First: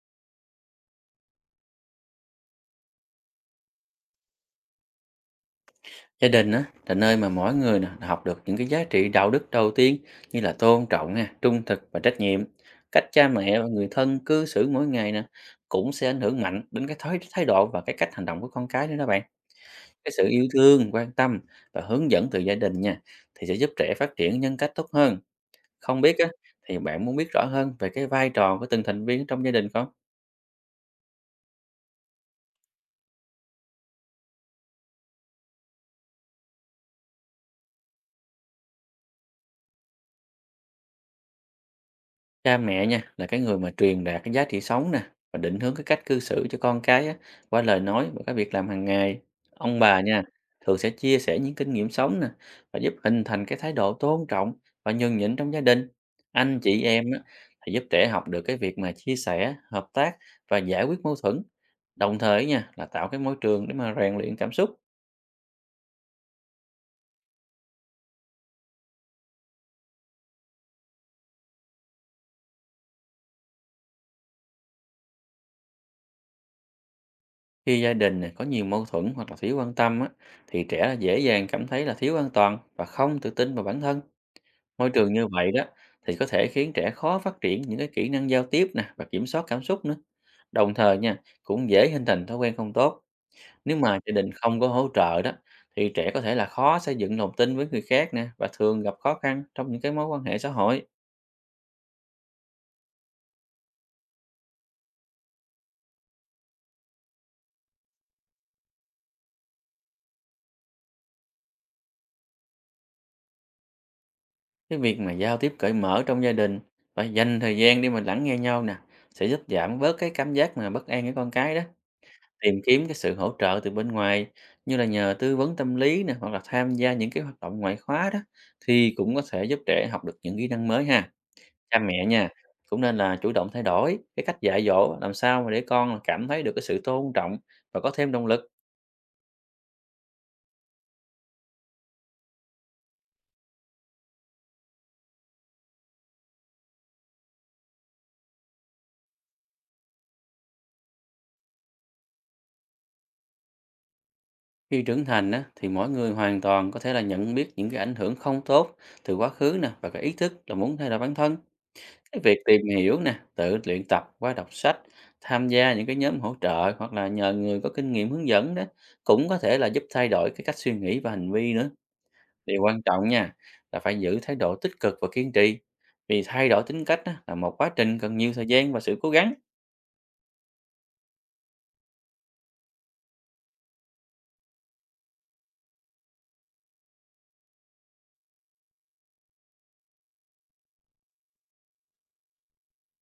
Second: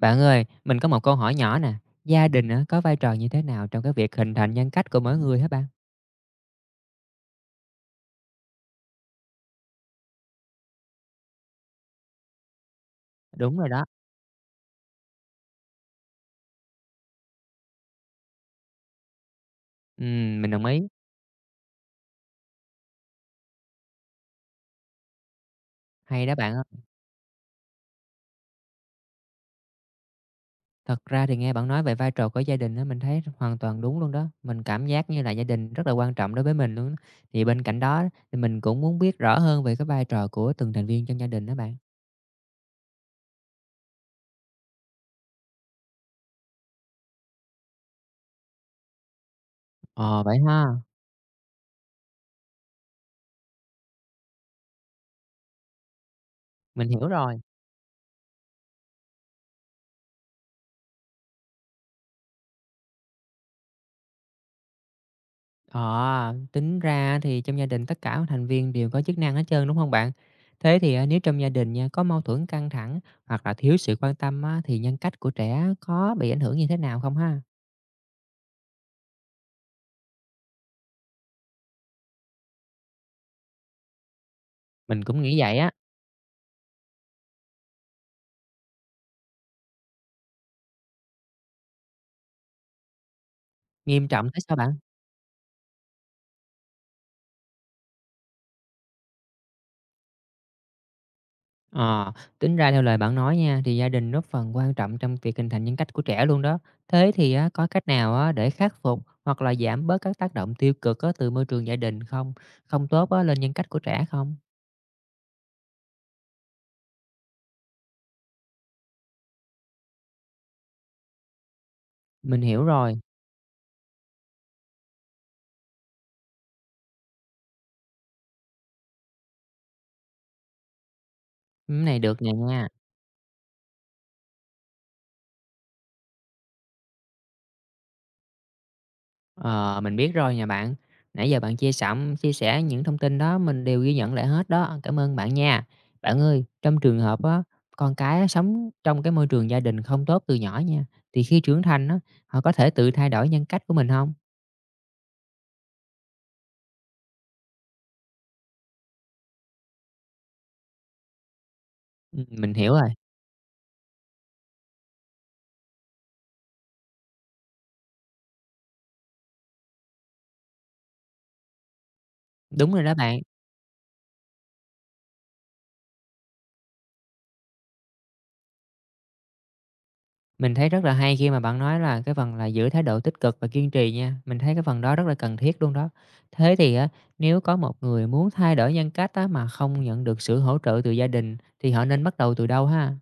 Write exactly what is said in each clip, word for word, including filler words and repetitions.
Bạn ơi, mình có một câu hỏi nhỏ nè. Gia đình á, có vai trò như thế nào trong cái việc hình thành nhân cách của mỗi người hả bạn? Gia đình á, là nơi mà mỗi người nè, học được những cái giá trị đạo đức đầu tiên như là tôn trọng, nè, trung thực và trách nhiệm. Cách cha Đúng mẹ và rồi đó. người thân cư xử mỗi ngày nè cũng sẽ ảnh hưởng mạnh đến cái thái, thái độ và cái cách hành động của con cái nữa đó bạn. Cái sự Ừm, yêu mình đồng ý. thương, quan tâm và hướng dẫn từ gia đình nha thì sẽ giúp trẻ phát triển nhân cách tốt hơn. Không biết á, Hay đó bạn ơi. thì bạn muốn biết rõ hơn về cái vai trò của từng thành viên trong gia đình không? Thật ra thì nghe bạn nói về vai trò của gia đình á, mình thấy hoàn toàn đúng luôn đó. Mình cảm giác như là gia đình rất là quan trọng đối với mình luôn. Á. Thì bên cạnh đó thì mình cũng muốn biết rõ hơn về cái vai trò của từng thành viên trong gia đình đó bạn. Cha mẹ nha là cái người mà truyền đạt cái giá trị sống nè và định hướng cái cách cư xử cho con cái á, qua lời nói và các việc làm hàng ngày. Ông bà nha Ờ vậy ha, thường sẽ chia sẻ những kinh nghiệm sống nè và giúp hình thành cái thái độ tôn trọng và nhường nhịn trong gia đình. Anh chị mình em hiểu á, rồi. thì giúp trẻ học được cái việc mà chia sẻ, hợp tác và giải quyết mâu thuẫn. Đồng thời nha là tạo cái môi trường để mà rèn luyện cảm xúc. Ờ, tính ra thì trong gia đình tất cả thành viên đều có chức năng hết trơn, đúng không bạn? Thế thì, à, nếu trong gia đình nha, có mâu thuẫn căng thẳng hoặc là thiếu sự quan tâm á, thì nhân cách của trẻ có bị ảnh hưởng như thế nào không ha? Khi gia đình này có nhiều mâu thuẫn hoặc là thiếu quan tâm á, thì trẻ dễ dàng cảm thấy là thiếu an toàn và không tự tin vào bản thân. Môi Mình trường cũng như nghĩ vậy vậy đó á, thì có thể khiến trẻ khó phát triển những cái kỹ năng giao tiếp nè và kiểm soát cảm xúc nữa. Đồng thời nha, cũng dễ hình thành thói quen không tốt. Nếu mà nghiêm gia trọng đình thế sao không có bạn? hỗ trợ đó thì trẻ có thể là khó xây dựng lòng tin với người khác nè và thường gặp khó khăn trong những cái mối quan hệ xã hội. Ờ, tính ra theo lời bạn nói nha, thì gia đình góp phần quan trọng trong việc hình thành nhân cách của trẻ luôn đó. Thế thì á, có cách nào á, để khắc phục hoặc là giảm bớt các tác động tiêu cực á, từ môi trường gia đình không không tốt á, lên nhân cách của trẻ không? Cái việc mà giao tiếp cởi mở trong gia đình và dành thời gian để mà lắng nghe nhau nè sẽ giúp giảm bớt cái cảm giác mà bất an của con cái đó. Mình Tìm hiểu kiếm cái rồi, sự hỗ trợ từ bên ngoài như là nhờ tư vấn tâm lý nè, hoặc là tham gia những cái hoạt động ngoại khóa đó thì cũng có thể giúp trẻ học được những kỹ năng mới ha. Cha ừm, này mẹ được nha, nè nha. cũng nên là chủ động thay đổi cái cách dạy dỗ làm sao mà để con cảm thấy được cái sự tôn trọng và có thêm động lực. Ờ, mình biết rồi nè bạn. Nãy giờ bạn chia sẩm chia sẻ những thông tin đó mình đều ghi nhận lại hết đó. Cảm ơn bạn nha. Bạn ơi, trong trường hợp á, con cái á, sống trong cái môi trường gia đình không tốt từ nhỏ nha, thì khi trưởng thành á, họ có thể tự thay đổi nhân cách của mình không? Khi trưởng thành á, thì mỗi người hoàn toàn có thể là nhận biết những cái ảnh hưởng không tốt từ quá khứ nè và cái ý thức là muốn thay đổi bản thân. Cái Ừm, việc mình tìm hiểu rồi, hiểu nè, tự luyện tập qua đọc sách, tham gia những cái nhóm hỗ trợ hoặc là nhờ người có kinh nghiệm hướng dẫn đó cũng có thể là giúp thay đổi cái cách suy nghĩ và hành vi nữa. Điều đúng quan rồi đó trọng bạn. nha là phải giữ thái độ tích cực và kiên trì. Vì thay đổi tính cách á, là một quá trình cần nhiều thời gian và sự cố gắng. Mình thấy rất là hay khi mà bạn nói là cái phần là giữ thái độ tích cực và kiên trì nha, mình thấy cái phần đó rất là cần thiết luôn đó. Thế thì á, nếu có một người muốn thay đổi nhân cách á, mà không nhận được sự hỗ trợ từ gia đình thì họ nên bắt đầu từ đâu ha?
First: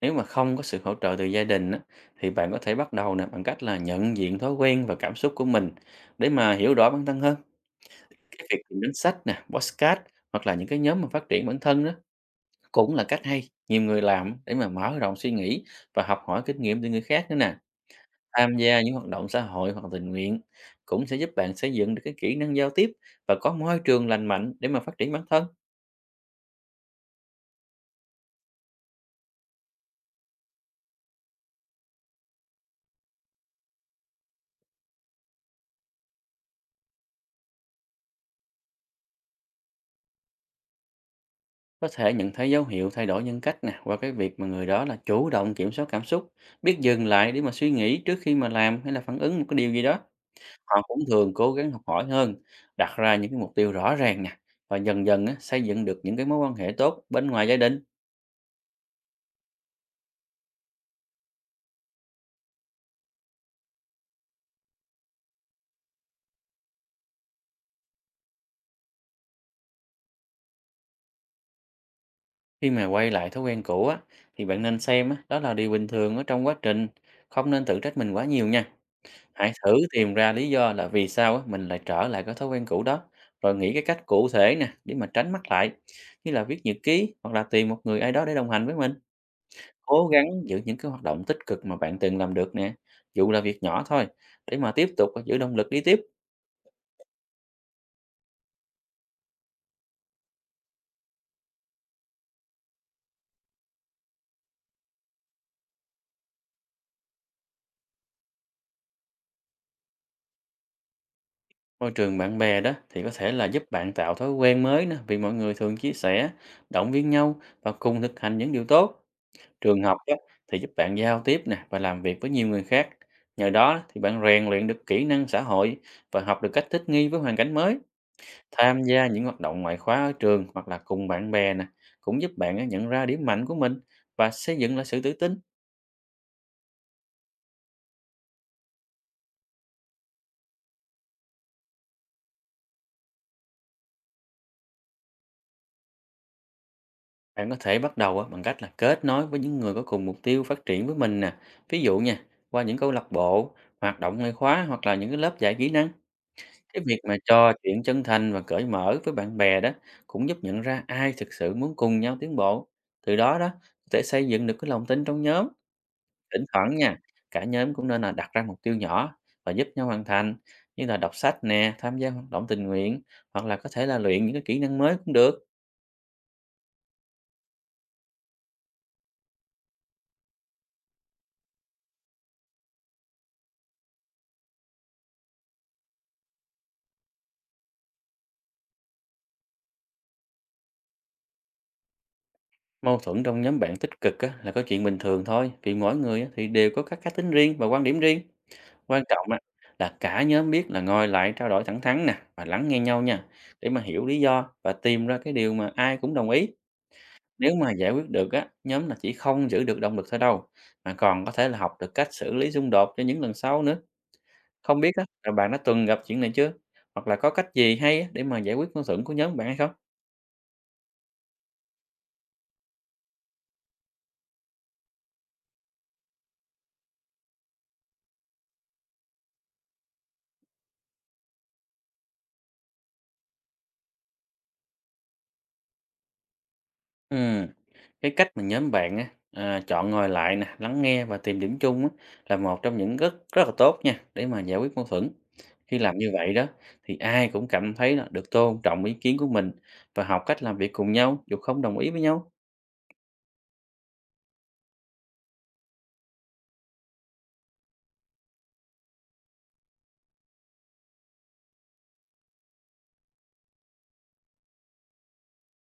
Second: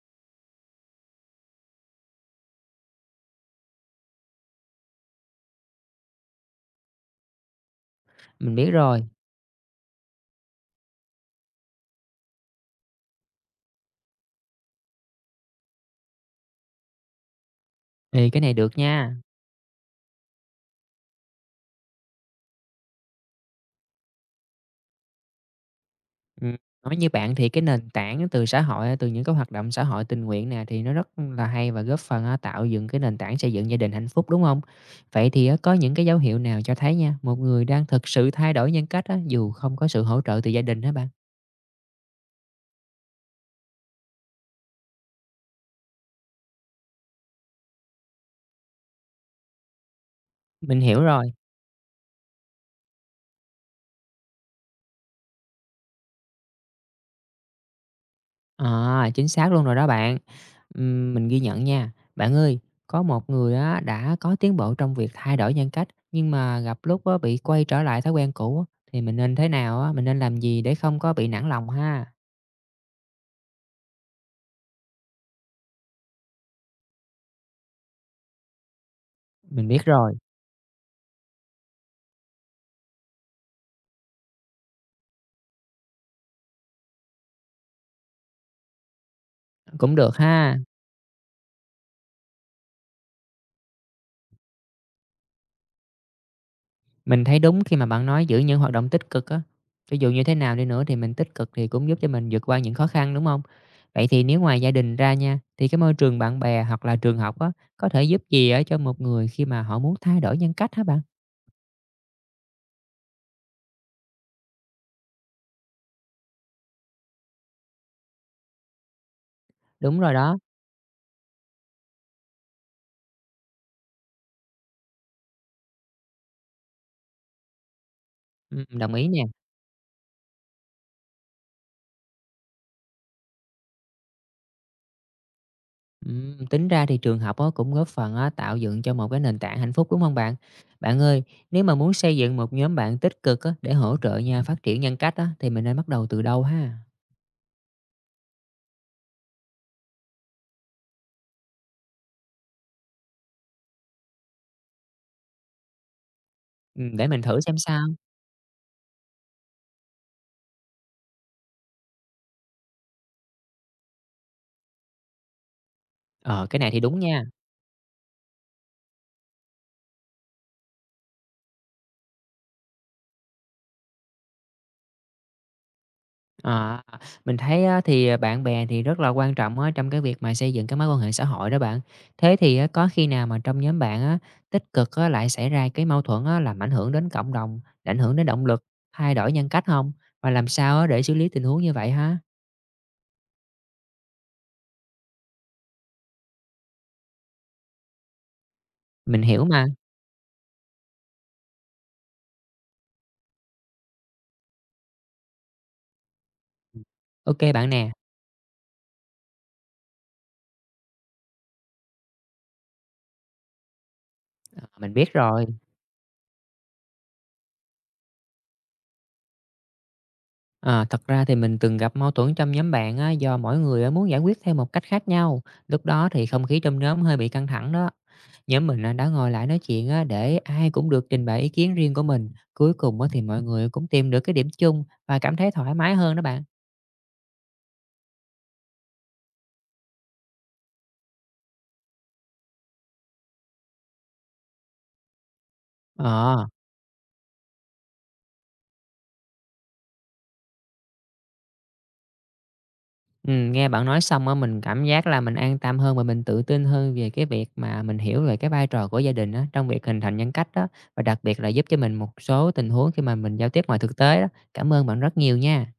Nếu mà không có sự hỗ trợ từ gia đình á, thì bạn có thể bắt đầu nè bằng cách là nhận diện thói quen và cảm xúc của mình để mà hiểu rõ bản thân hơn. Cái Mình việc biết tìm đến rồi, sách nè, podcast hoặc là những cái nhóm mà phát triển bản thân đó cũng là cách hay, nhiều người làm để mà mở rộng suy nghĩ và học hỏi kinh nghiệm từ người khác nữa nè. thì cái này Tham được gia những hoạt nha. động xã hội hoặc tình nguyện cũng sẽ giúp bạn xây dựng được cái kỹ năng giao tiếp và có môi trường lành mạnh để mà phát triển bản thân. Ừm, nói như bạn thì cái nền tảng từ xã hội, từ những cái hoạt động xã hội tình nguyện nè, thì nó rất là hay và góp phần, a, tạo dựng cái nền tảng xây dựng gia đình hạnh phúc, đúng không? Vậy thì á, có những cái dấu hiệu nào cho thấy nha, một người đang thực sự thay đổi nhân cách á, dù không có sự hỗ trợ từ gia đình hả bạn? Có thể nhận thấy dấu hiệu thay đổi nhân cách nè qua cái việc mà người đó là chủ động kiểm soát cảm xúc, biết dừng lại để mà suy nghĩ trước khi mà làm hay là phản ứng một cái điều gì đó. Mình Họ cũng hiểu rồi. thường cố gắng học hỏi hơn, đặt ra những cái mục tiêu rõ ràng nè và dần dần á, xây dựng được những cái mối quan hệ tốt bên ngoài gia đình. À, chính xác luôn rồi đó bạn. Ừm, mình ghi nhận nha. Bạn ơi, có một người á đã có tiến bộ trong việc thay đổi nhân cách, nhưng mà gặp lúc á bị quay trở lại thói quen cũ á, thì mình nên thế nào á, mình nên làm gì để không có bị nản lòng ha? Khi mà quay lại thói quen cũ á, thì bạn nên xem á, đó là điều bình thường ở trong quá trình, không nên tự trách mình quá nhiều nha. Hãy Mình thử biết tìm rồi, ra lý do là vì sao á, mình lại trở lại cái thói quen cũ đó, rồi nghĩ cái cách cụ thể nè để mà tránh mắc lại, như là viết nhật ký hoặc là tìm một người ai đó để đồng hành với mình. cũng Cố được gắng ha. giữ những cái hoạt động tích cực mà bạn từng làm được nè, dù là việc nhỏ thôi, để mà tiếp tục à, giữ động lực đi tiếp. Mình thấy đúng khi mà bạn nói giữ những hoạt động tích cực á. Cho dù như thế nào đi nữa thì mình tích cực thì cũng giúp cho mình vượt qua những khó khăn đúng không? Vậy thì nếu ngoài gia đình ra nha, thì cái môi trường bạn bè hoặc là trường học á, có thể giúp gì á cho một người khi mà họ muốn thay đổi nhân cách hả bạn? Môi trường bạn bè đó thì có thể là giúp bạn tạo thói quen mới nè, vì mọi người thường chia sẻ, động viên nhau và cùng thực hành những điều tốt. Trường học Đúng á, rồi đó, thì giúp bạn giao tiếp nè và làm việc với nhiều người khác. Nhờ đó thì bạn rèn luyện được kỹ năng xã hội và học được cách thích nghi với hoàn cảnh mới. ừm, Tham đồng gia ý nè. những hoạt động ngoại khóa ở trường hoặc là cùng bạn bè nè cũng giúp bạn á, nhận ra điểm mạnh của mình và xây dựng lại sự tự tin. Ừm, tính ra thì trường học á, cũng góp phần á, tạo dựng cho một cái nền tảng hạnh phúc, đúng không bạn? Bạn ơi, nếu mà muốn xây dựng một nhóm bạn tích cực á, để hỗ trợ nhau phát triển nhân cách á, thì mình nên bắt đầu từ đâu ha? Bạn có thể bắt đầu á, bằng cách là kết nối với những người có cùng mục tiêu phát triển với mình nè. Ví dụ nha, qua những câu lạc bộ, hoạt động ngoại khóa hoặc là những cái lớp dạy kỹ năng. Cái Ừm, việc để mà mình thử trò xem chuyện sao. chân thành và cởi mở với bạn bè đó cũng giúp nhận ra ai thực sự muốn cùng nhau tiến bộ. Từ đó đó, có thể xây dựng được cái lòng tin trong nhóm. Thỉnh Ờ, cái này thoảng thì nha, đúng nha. cả nhóm cũng nên là đặt ra mục tiêu nhỏ và giúp nhau hoàn thành, như là đọc sách nè, tham gia hoạt động tình nguyện, hoặc là có thể là luyện những cái kỹ năng mới cũng được. À, mình thấy á, thì, à, bạn bè thì rất là quan trọng á, trong cái việc mà xây dựng cái mối quan hệ xã hội đó bạn. Thế thì á, có khi nào mà trong nhóm bạn á, tích cực á, lại xảy ra cái mâu thuẫn á, làm ảnh hưởng đến cộng đồng, ảnh hưởng đến động lực, thay đổi nhân cách không? Và làm sao á, để xử lý tình huống như vậy ha? Mâu thuẫn trong nhóm bạn tích cực á, là có chuyện bình thường thôi, vì mỗi người á, thì đều có các cá tính riêng và quan điểm riêng. Quan Mình trọng á hiểu mà. là cả nhóm biết là ngồi lại trao đổi thẳng thắn nè và lắng nghe nhau nha để mà hiểu lý do và tìm ra cái điều mà ai cũng đồng ý. OK Nếu bạn mà giải nè, quyết được á, nhóm là chỉ không giữ được động lực thôi đâu mà còn có thể là học được cách xử lý xung đột cho những lần sau nữa. ờ, Không biết mình á biết là rồi. bạn đã từng gặp chuyện này chưa? Hoặc là có cách gì hay á để mà giải quyết mâu thuẫn của nhóm bạn hay không? À, thật ra thì mình từng gặp mâu thuẫn trong nhóm bạn á, do mỗi người á, muốn giải quyết theo một cách khác nhau. Lúc đó thì không khí trong nhóm hơi bị căng thẳng đó. Nhóm mình á, đã ngồi lại nói chuyện á, để ai cũng được trình bày ý kiến riêng của mình. Cuối cùng á, thì mọi người cũng tìm được cái điểm chung và cảm thấy thoải mái hơn đó bạn. Ừ. Cái cách mà nhóm bạn á, à, chọn ngồi lại nè, lắng nghe và tìm điểm chung á, là một trong những rất rất là tốt nha để mà giải quyết mâu thuẫn. Khi làm như vậy đó Ờ, thì ai cũng cảm thấy là được tôn trọng ý kiến của mình và học cách làm việc cùng nhau dù không đồng ý với nhau. ừ, nghe bạn nói xong á, mình cảm giác là mình an tâm hơn và mình tự tin hơn về cái việc mà mình hiểu về cái vai trò của gia đình á, trong việc hình thành nhân cách đó. Và đặc biệt là giúp cho mình một số tình huống khi mà mình giao tiếp ngoài thực tế đó. Cảm ơn bạn rất nhiều nha.